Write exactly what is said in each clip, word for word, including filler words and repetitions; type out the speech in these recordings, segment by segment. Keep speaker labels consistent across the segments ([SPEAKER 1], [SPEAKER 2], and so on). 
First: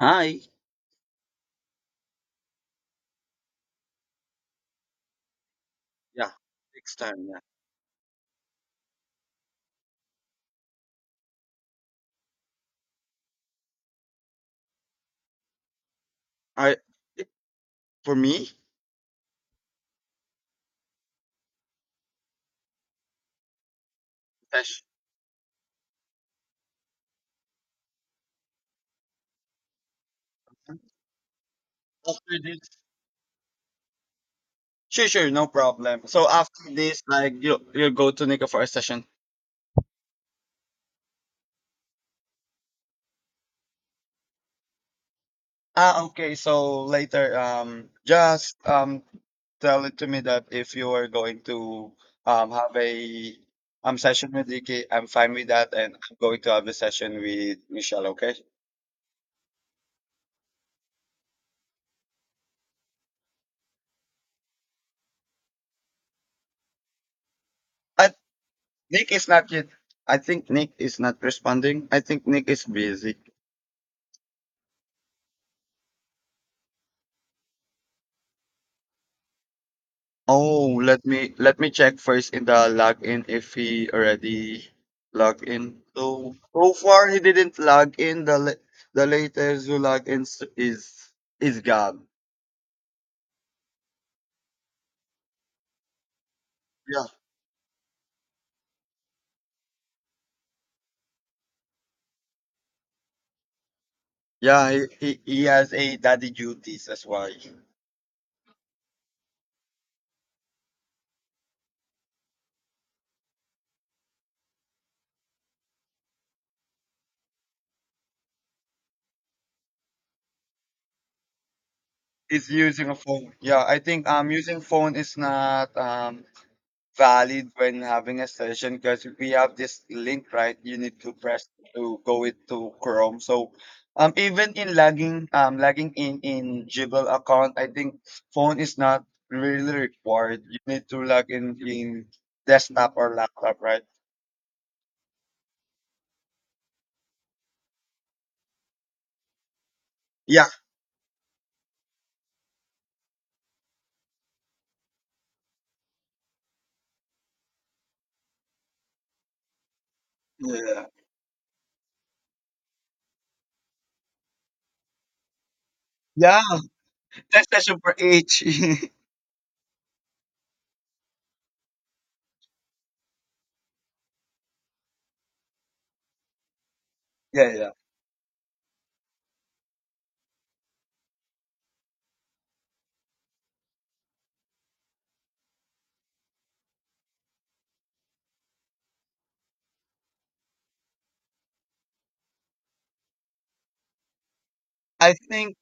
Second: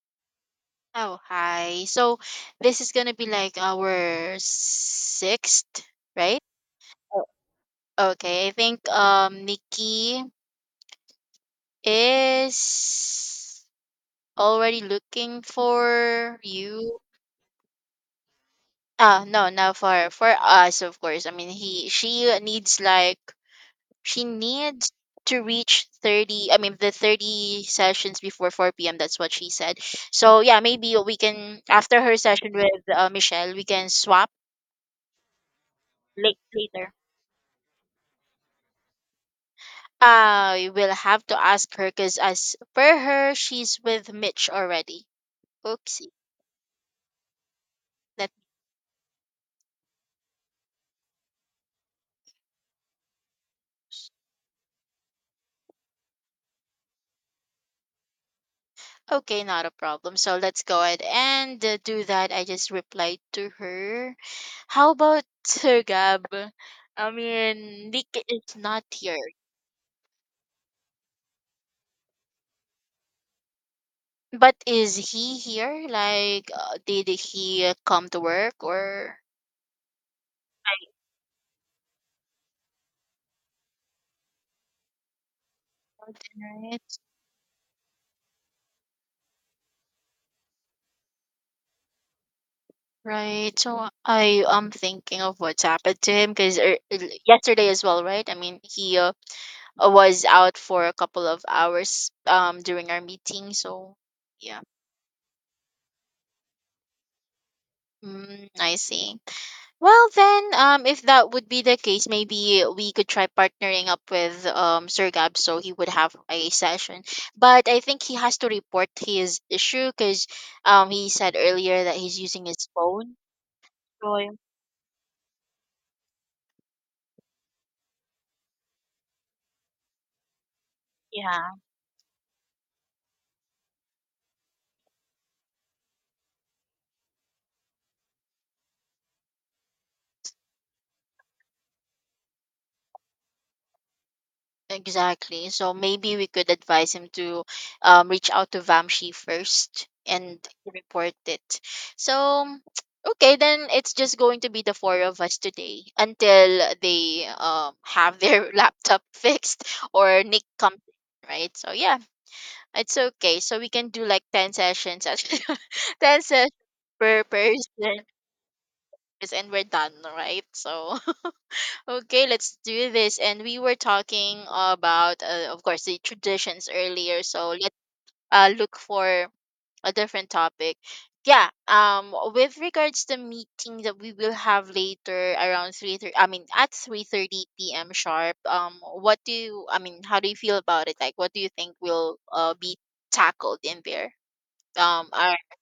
[SPEAKER 1] Hi.
[SPEAKER 2] Oh, hi. So this is gonna be like our sixth,
[SPEAKER 1] Yeah,
[SPEAKER 2] right?
[SPEAKER 1] next
[SPEAKER 2] Oh,
[SPEAKER 1] time. Yeah.
[SPEAKER 2] okay, I think um Nikki is already looking for
[SPEAKER 1] I
[SPEAKER 2] you.
[SPEAKER 1] it- for me,
[SPEAKER 2] Ah, no, not for for us, of course. I mean, he she needs like she
[SPEAKER 1] session
[SPEAKER 2] needs to reach thirty, I mean the thirty sessions before four p m. That's what she said. So yeah, maybe we can, after her
[SPEAKER 1] after
[SPEAKER 2] session
[SPEAKER 1] this.
[SPEAKER 2] with uh, Michelle, we can swap
[SPEAKER 1] Sure, sure, no problem. So
[SPEAKER 2] like
[SPEAKER 1] after
[SPEAKER 2] later.
[SPEAKER 1] this, like you you go to Nico for a session.
[SPEAKER 2] I will have to ask her because, as per her, she's with Mitch already.
[SPEAKER 1] Ah,
[SPEAKER 2] Oopsie.
[SPEAKER 1] okay. So later, um,
[SPEAKER 2] That
[SPEAKER 1] just um, tell it to me that if you are going to um have a um session with Nikki, I'm fine with that, and I'm going to have a session with Michelle. Okay.
[SPEAKER 2] Okay, not a problem. So let's go ahead and uh, do that. I just replied to her. How about uh, Gab? I mean,
[SPEAKER 1] And
[SPEAKER 2] Nick is not
[SPEAKER 1] Nick
[SPEAKER 2] here,
[SPEAKER 1] is not yet. I think Nick is not responding. I think Nick is busy.
[SPEAKER 2] but is he here? Like, uh, did he uh, come to work or?
[SPEAKER 1] Oh, let me let me check first in the login if he already logged in. So so
[SPEAKER 2] Right,
[SPEAKER 1] far he didn't log in. The la- the latest who log in s- is is Gab.
[SPEAKER 2] right. So I am thinking of what's happened to him because
[SPEAKER 1] Yeah,
[SPEAKER 2] yesterday as well, right? I mean, he uh, was out for a couple of hours um during our meeting, so yeah.
[SPEAKER 1] yeah. He, he he has a daddy duties. That's why
[SPEAKER 2] mm, I see. Well, then, um if that would be the case, maybe we could try partnering up with um sir Gab, so he would have a session. But I think he has to report his issue because um he said earlier that he's using
[SPEAKER 1] he's
[SPEAKER 2] his
[SPEAKER 1] using a
[SPEAKER 2] phone,
[SPEAKER 1] phone. Yeah, I think
[SPEAKER 2] so
[SPEAKER 1] um using phone is not um valid when having a session because we have this link, right? You need to press
[SPEAKER 2] yeah.
[SPEAKER 1] to go into Chrome. So um even in logging um logging in in Gmail account, I think phone is not really required. You need to log in in desktop or laptop, right?
[SPEAKER 2] Exactly. So maybe we could advise him to um, reach out to Vamshi first and
[SPEAKER 1] Yeah.
[SPEAKER 2] report it. So, okay, then it's just going to be the four of us today until they um, have their laptop fixed, or Nick comes
[SPEAKER 1] Yeah.
[SPEAKER 2] in, right? So, yeah, it's okay. So we can do like ten sessions, ten
[SPEAKER 1] Yeah,
[SPEAKER 2] sessions per
[SPEAKER 1] test session for
[SPEAKER 2] person,
[SPEAKER 1] each.
[SPEAKER 2] and we're done, right? So, okay, let's do this. And we were talking about, uh, of course, the traditions earlier. So
[SPEAKER 1] Yeah, yeah.
[SPEAKER 2] let's uh, look for a different topic. Yeah. Um. With regards to meeting that we will have later around three thirty. I mean, at three thirty p m sharp. Um. What do you? I mean, how do you feel about it? Like, what do you think will uh be tackled in there? Um.
[SPEAKER 1] I
[SPEAKER 2] Are
[SPEAKER 1] think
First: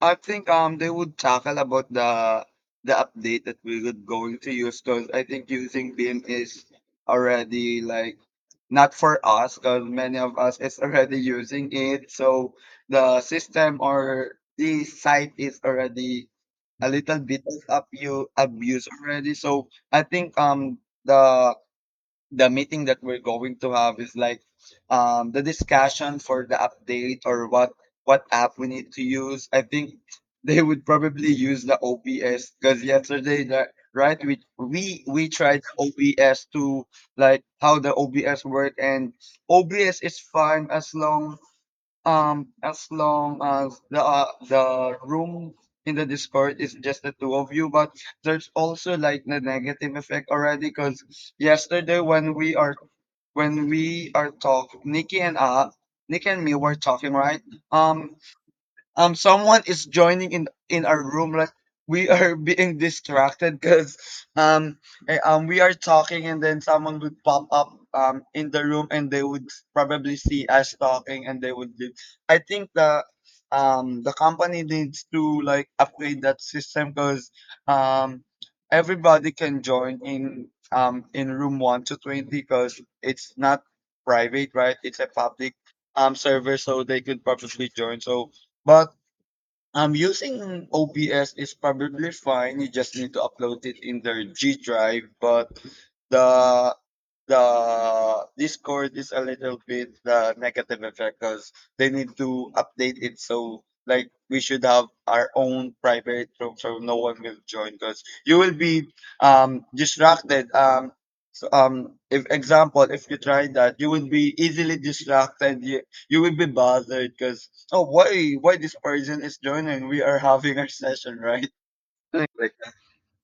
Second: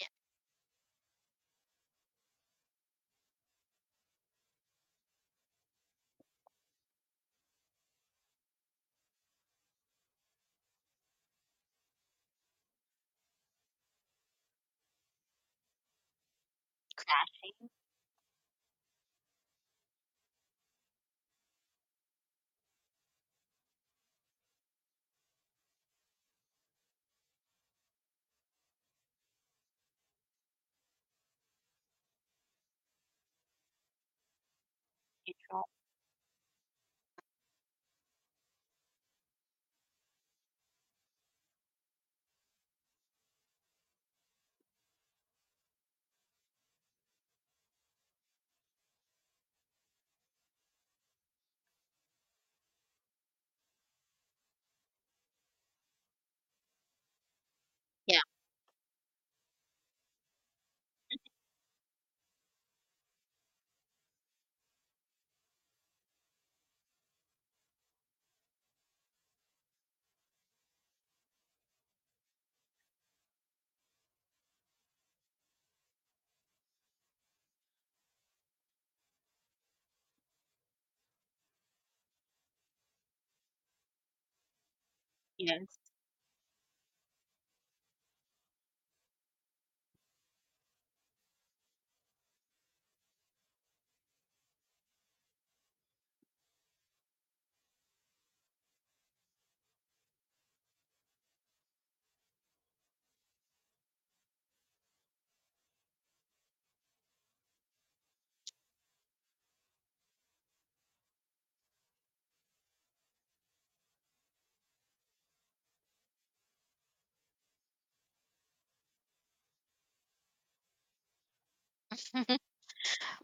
[SPEAKER 1] I think um they would tackle about the the update that we would going to use because I think using Beam is already like not for us because many of us is already using it. So the system or the site is already a little bit of abu abuse already. So I think um the the meeting that we're going to have is like um, the discussion for the update or what what app we need to use. I think they would probably use the O B S because yesterday the right we we we tried O B S to like how the O B S work, and O B S is fine as long um, as long as the uh, the room in the Discord is just the two of you, but there's also like the negative effect already. Because yesterday when we are when we are talk, Nikki and uh, Nikki and me were talking, right? Um,
[SPEAKER 2] yeah.
[SPEAKER 1] um Someone is joining in in our room like we are being distracted because um eh, um we are talking and then someone would pop up um in the room and they would probably see us talking and they would leave. I think the um the company needs to like upgrade that system because um everybody can join in um in room one to twenty because it's not private, right? It's a public
[SPEAKER 2] Yes.
[SPEAKER 1] um server, so they could probably join so. But um, using O B S is probably fine. You just need to upload it in their G Drive, but mm, the the Discord is a little bit the negative effect because they need to update it so like we should have our own private room so no one will join, because you will be um distracted, um so, um if example if you try that you will be easily distracted, you, you will be bothered because, oh, why why this person is joining, we are having our session, right? Like that.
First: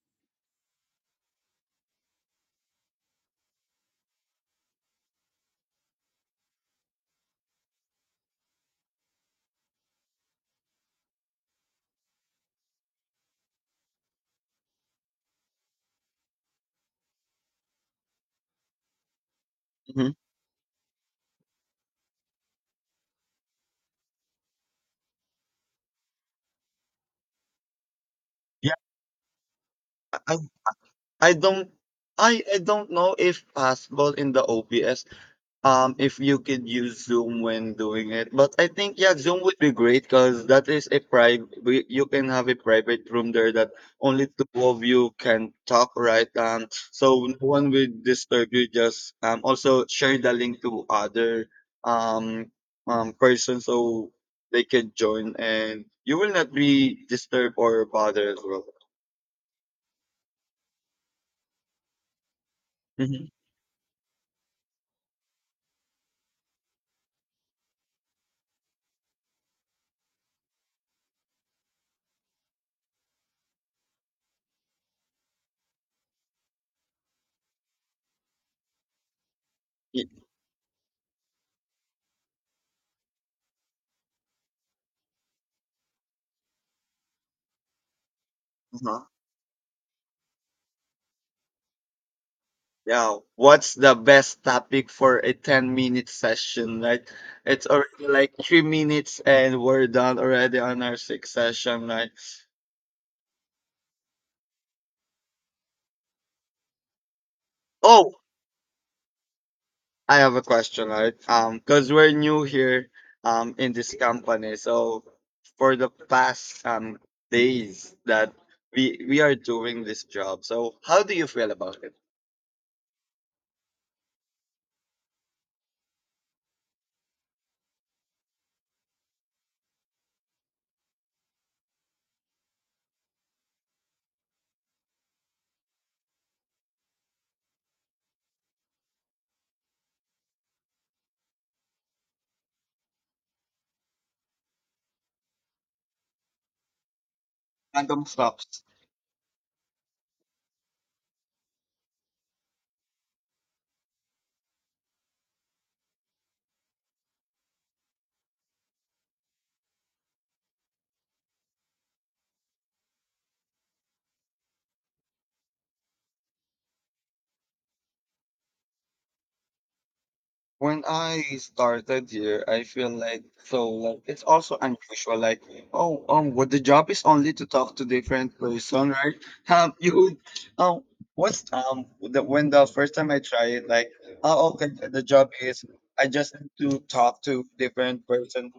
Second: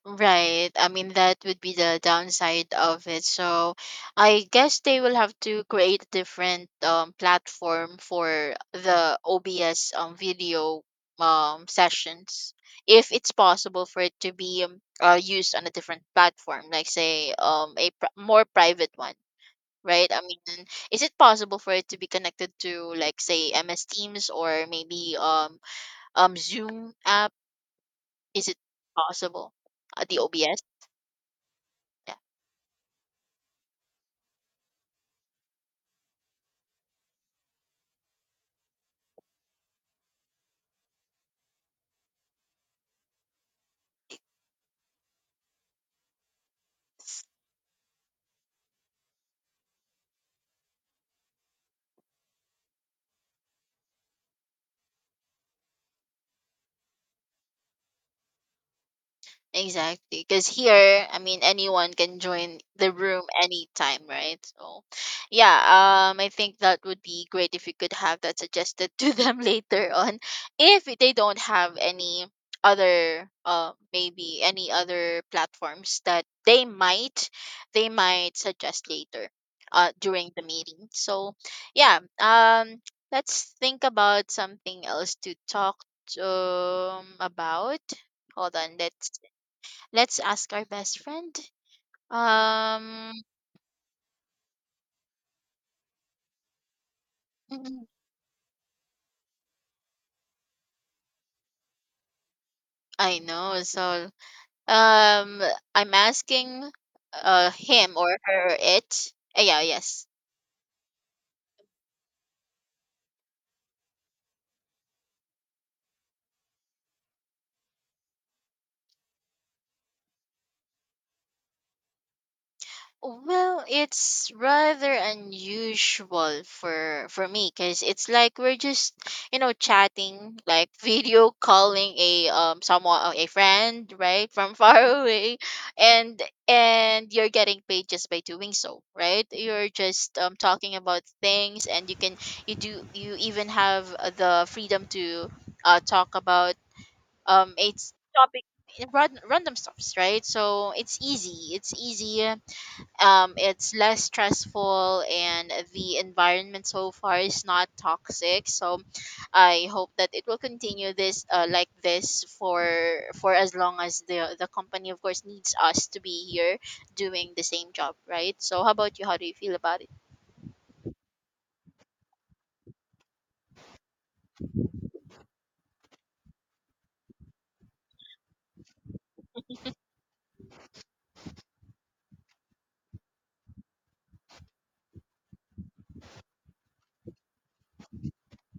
[SPEAKER 2] Right. I mean, that would be the downside of it. So I guess they will have to create a different um, platform for the O B S um, video um, sessions, if it's possible for it to be um, uh, used on a different platform, like, say, um, a pri- more private one.
[SPEAKER 1] Hmm.
[SPEAKER 2] Right. I mean, is it possible for it to be connected to, like, say, M S Teams or maybe um, um Zoom app? Is it
[SPEAKER 1] Yeah,
[SPEAKER 2] possible? At the
[SPEAKER 1] I
[SPEAKER 2] O B S?
[SPEAKER 1] I don't I I don't know if possible in the O B S um if you could use Zoom when doing it, but I think yeah, Zoom would be great because that is a private, you can have a private room there that only two of you can talk, right? um so no one will disturb you, just um also share the link to other um um person so they can join and you will not be disturbed or bothered as well.
[SPEAKER 2] Exactly. Because here, I mean, anyone can join the room
[SPEAKER 1] Mhm.
[SPEAKER 2] anytime, right? So, yeah, um, I think that would be great if you could have that suggested to them later on. If they don't have any other, uh, maybe any other platforms that they might, they might suggest later, uh, during the meeting. So, yeah, um, let's think about something else to talk um about. Hold on,
[SPEAKER 1] Yeah.
[SPEAKER 2] let's let's ask our best friend.
[SPEAKER 1] Yeah,
[SPEAKER 2] Um,
[SPEAKER 1] what's the best topic for a ten minute session, right? It's already like three minutes and we're done already on our sixth session, right?
[SPEAKER 2] I know. So, um, I'm asking, uh, him
[SPEAKER 1] Oh,
[SPEAKER 2] or her. It. Uh, yeah. Yes.
[SPEAKER 1] I have a question, right? Um, because we're new here um in this company. So for the past um days that we we are doing this job, so how do you feel about it?
[SPEAKER 2] Well, it's rather unusual for for me, because it's like we're just, you know, chatting, like video calling a um someone, a friend, right, from far away, and and you're getting paid just by doing so, right? You're just um talking about things, and you can you do you even have uh, the freedom to uh talk about um it's
[SPEAKER 1] Random
[SPEAKER 2] topic,
[SPEAKER 1] stops.
[SPEAKER 2] random random stuffs, right? So it's easy, it's easy, um, it's less stressful, and the environment so far is not toxic, so I hope that it will continue this, uh, like this, for for as long as the the company, of course, needs us to be here doing the same job, right? So how about you? How do you feel about it?
[SPEAKER 1] When I started here, I feel like so like it's also unusual. Like, oh, um, what the job is only to talk to different person, right? Um, you, um, what's um, The when the first time I try it, like, oh, okay, the job is I just need to talk to different person,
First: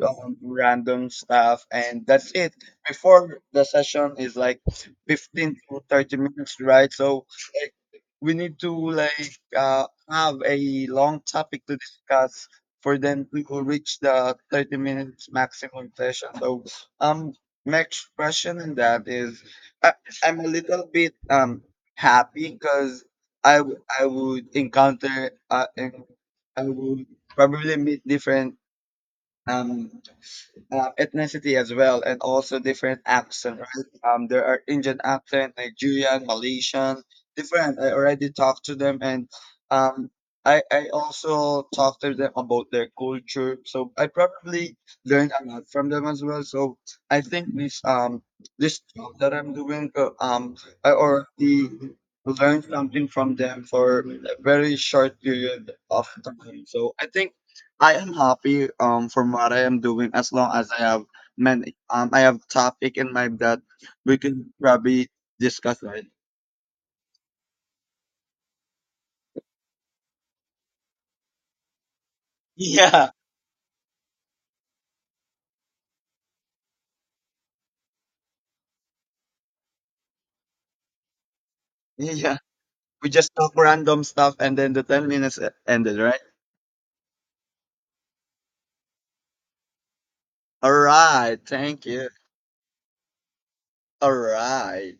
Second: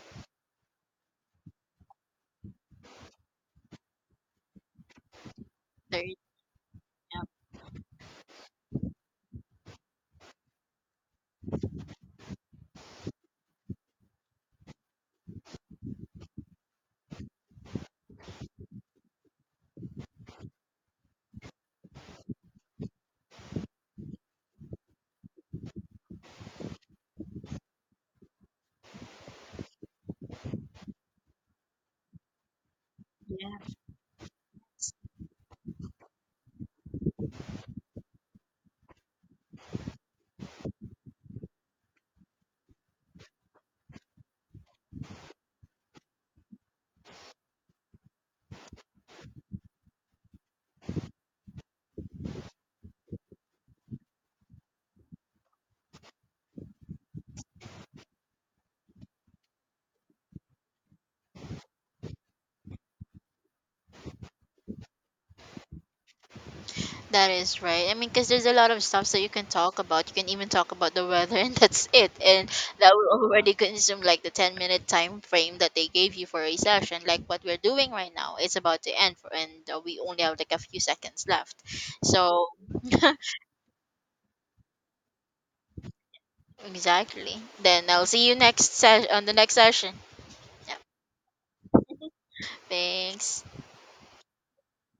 [SPEAKER 1] um, random stuff, and that's it. Before the session is like fifteen to
[SPEAKER 2] Sir?
[SPEAKER 1] thirty minutes, right? So like, we need to like uh have a long topic to discuss for them to reach the thirty minutes maximum session. So, um, next question in that is, I, I'm a little bit um happy because I w- I would encounter uh, en- I would probably meet different um uh, ethnicity as well, and also different accent,
[SPEAKER 2] Yeah.
[SPEAKER 1] right? Um, there are Indian accent, Nigerian, Malaysian, different. I already talked to them, and um, I I also talked to them about their culture. So I probably learned a lot from them as well. So I think this um this job that I'm doing, uh, um, I already learned something from them for a very short period of time. So I think I am happy um from what I am doing as long as I have many um I have topic in mind that we can probably discuss, right.
[SPEAKER 2] That is right. I mean, because there's a lot of stuff that you can talk about. You can even talk about the weather, and that's it. And that
[SPEAKER 1] Yeah.
[SPEAKER 2] will already consume like the ten minute time frame that they gave you for a session. Like what we're doing right now, it's about to end, for, and uh, we only have like a few seconds left.
[SPEAKER 1] Yeah.
[SPEAKER 2] So,
[SPEAKER 1] We just talk random stuff and then the ten minutes e- ended, right?
[SPEAKER 2] exactly. Then I'll see you next session, on the next session.
[SPEAKER 1] All
[SPEAKER 2] Yeah.
[SPEAKER 1] right, thank you.
[SPEAKER 2] Thanks.
[SPEAKER 1] All right.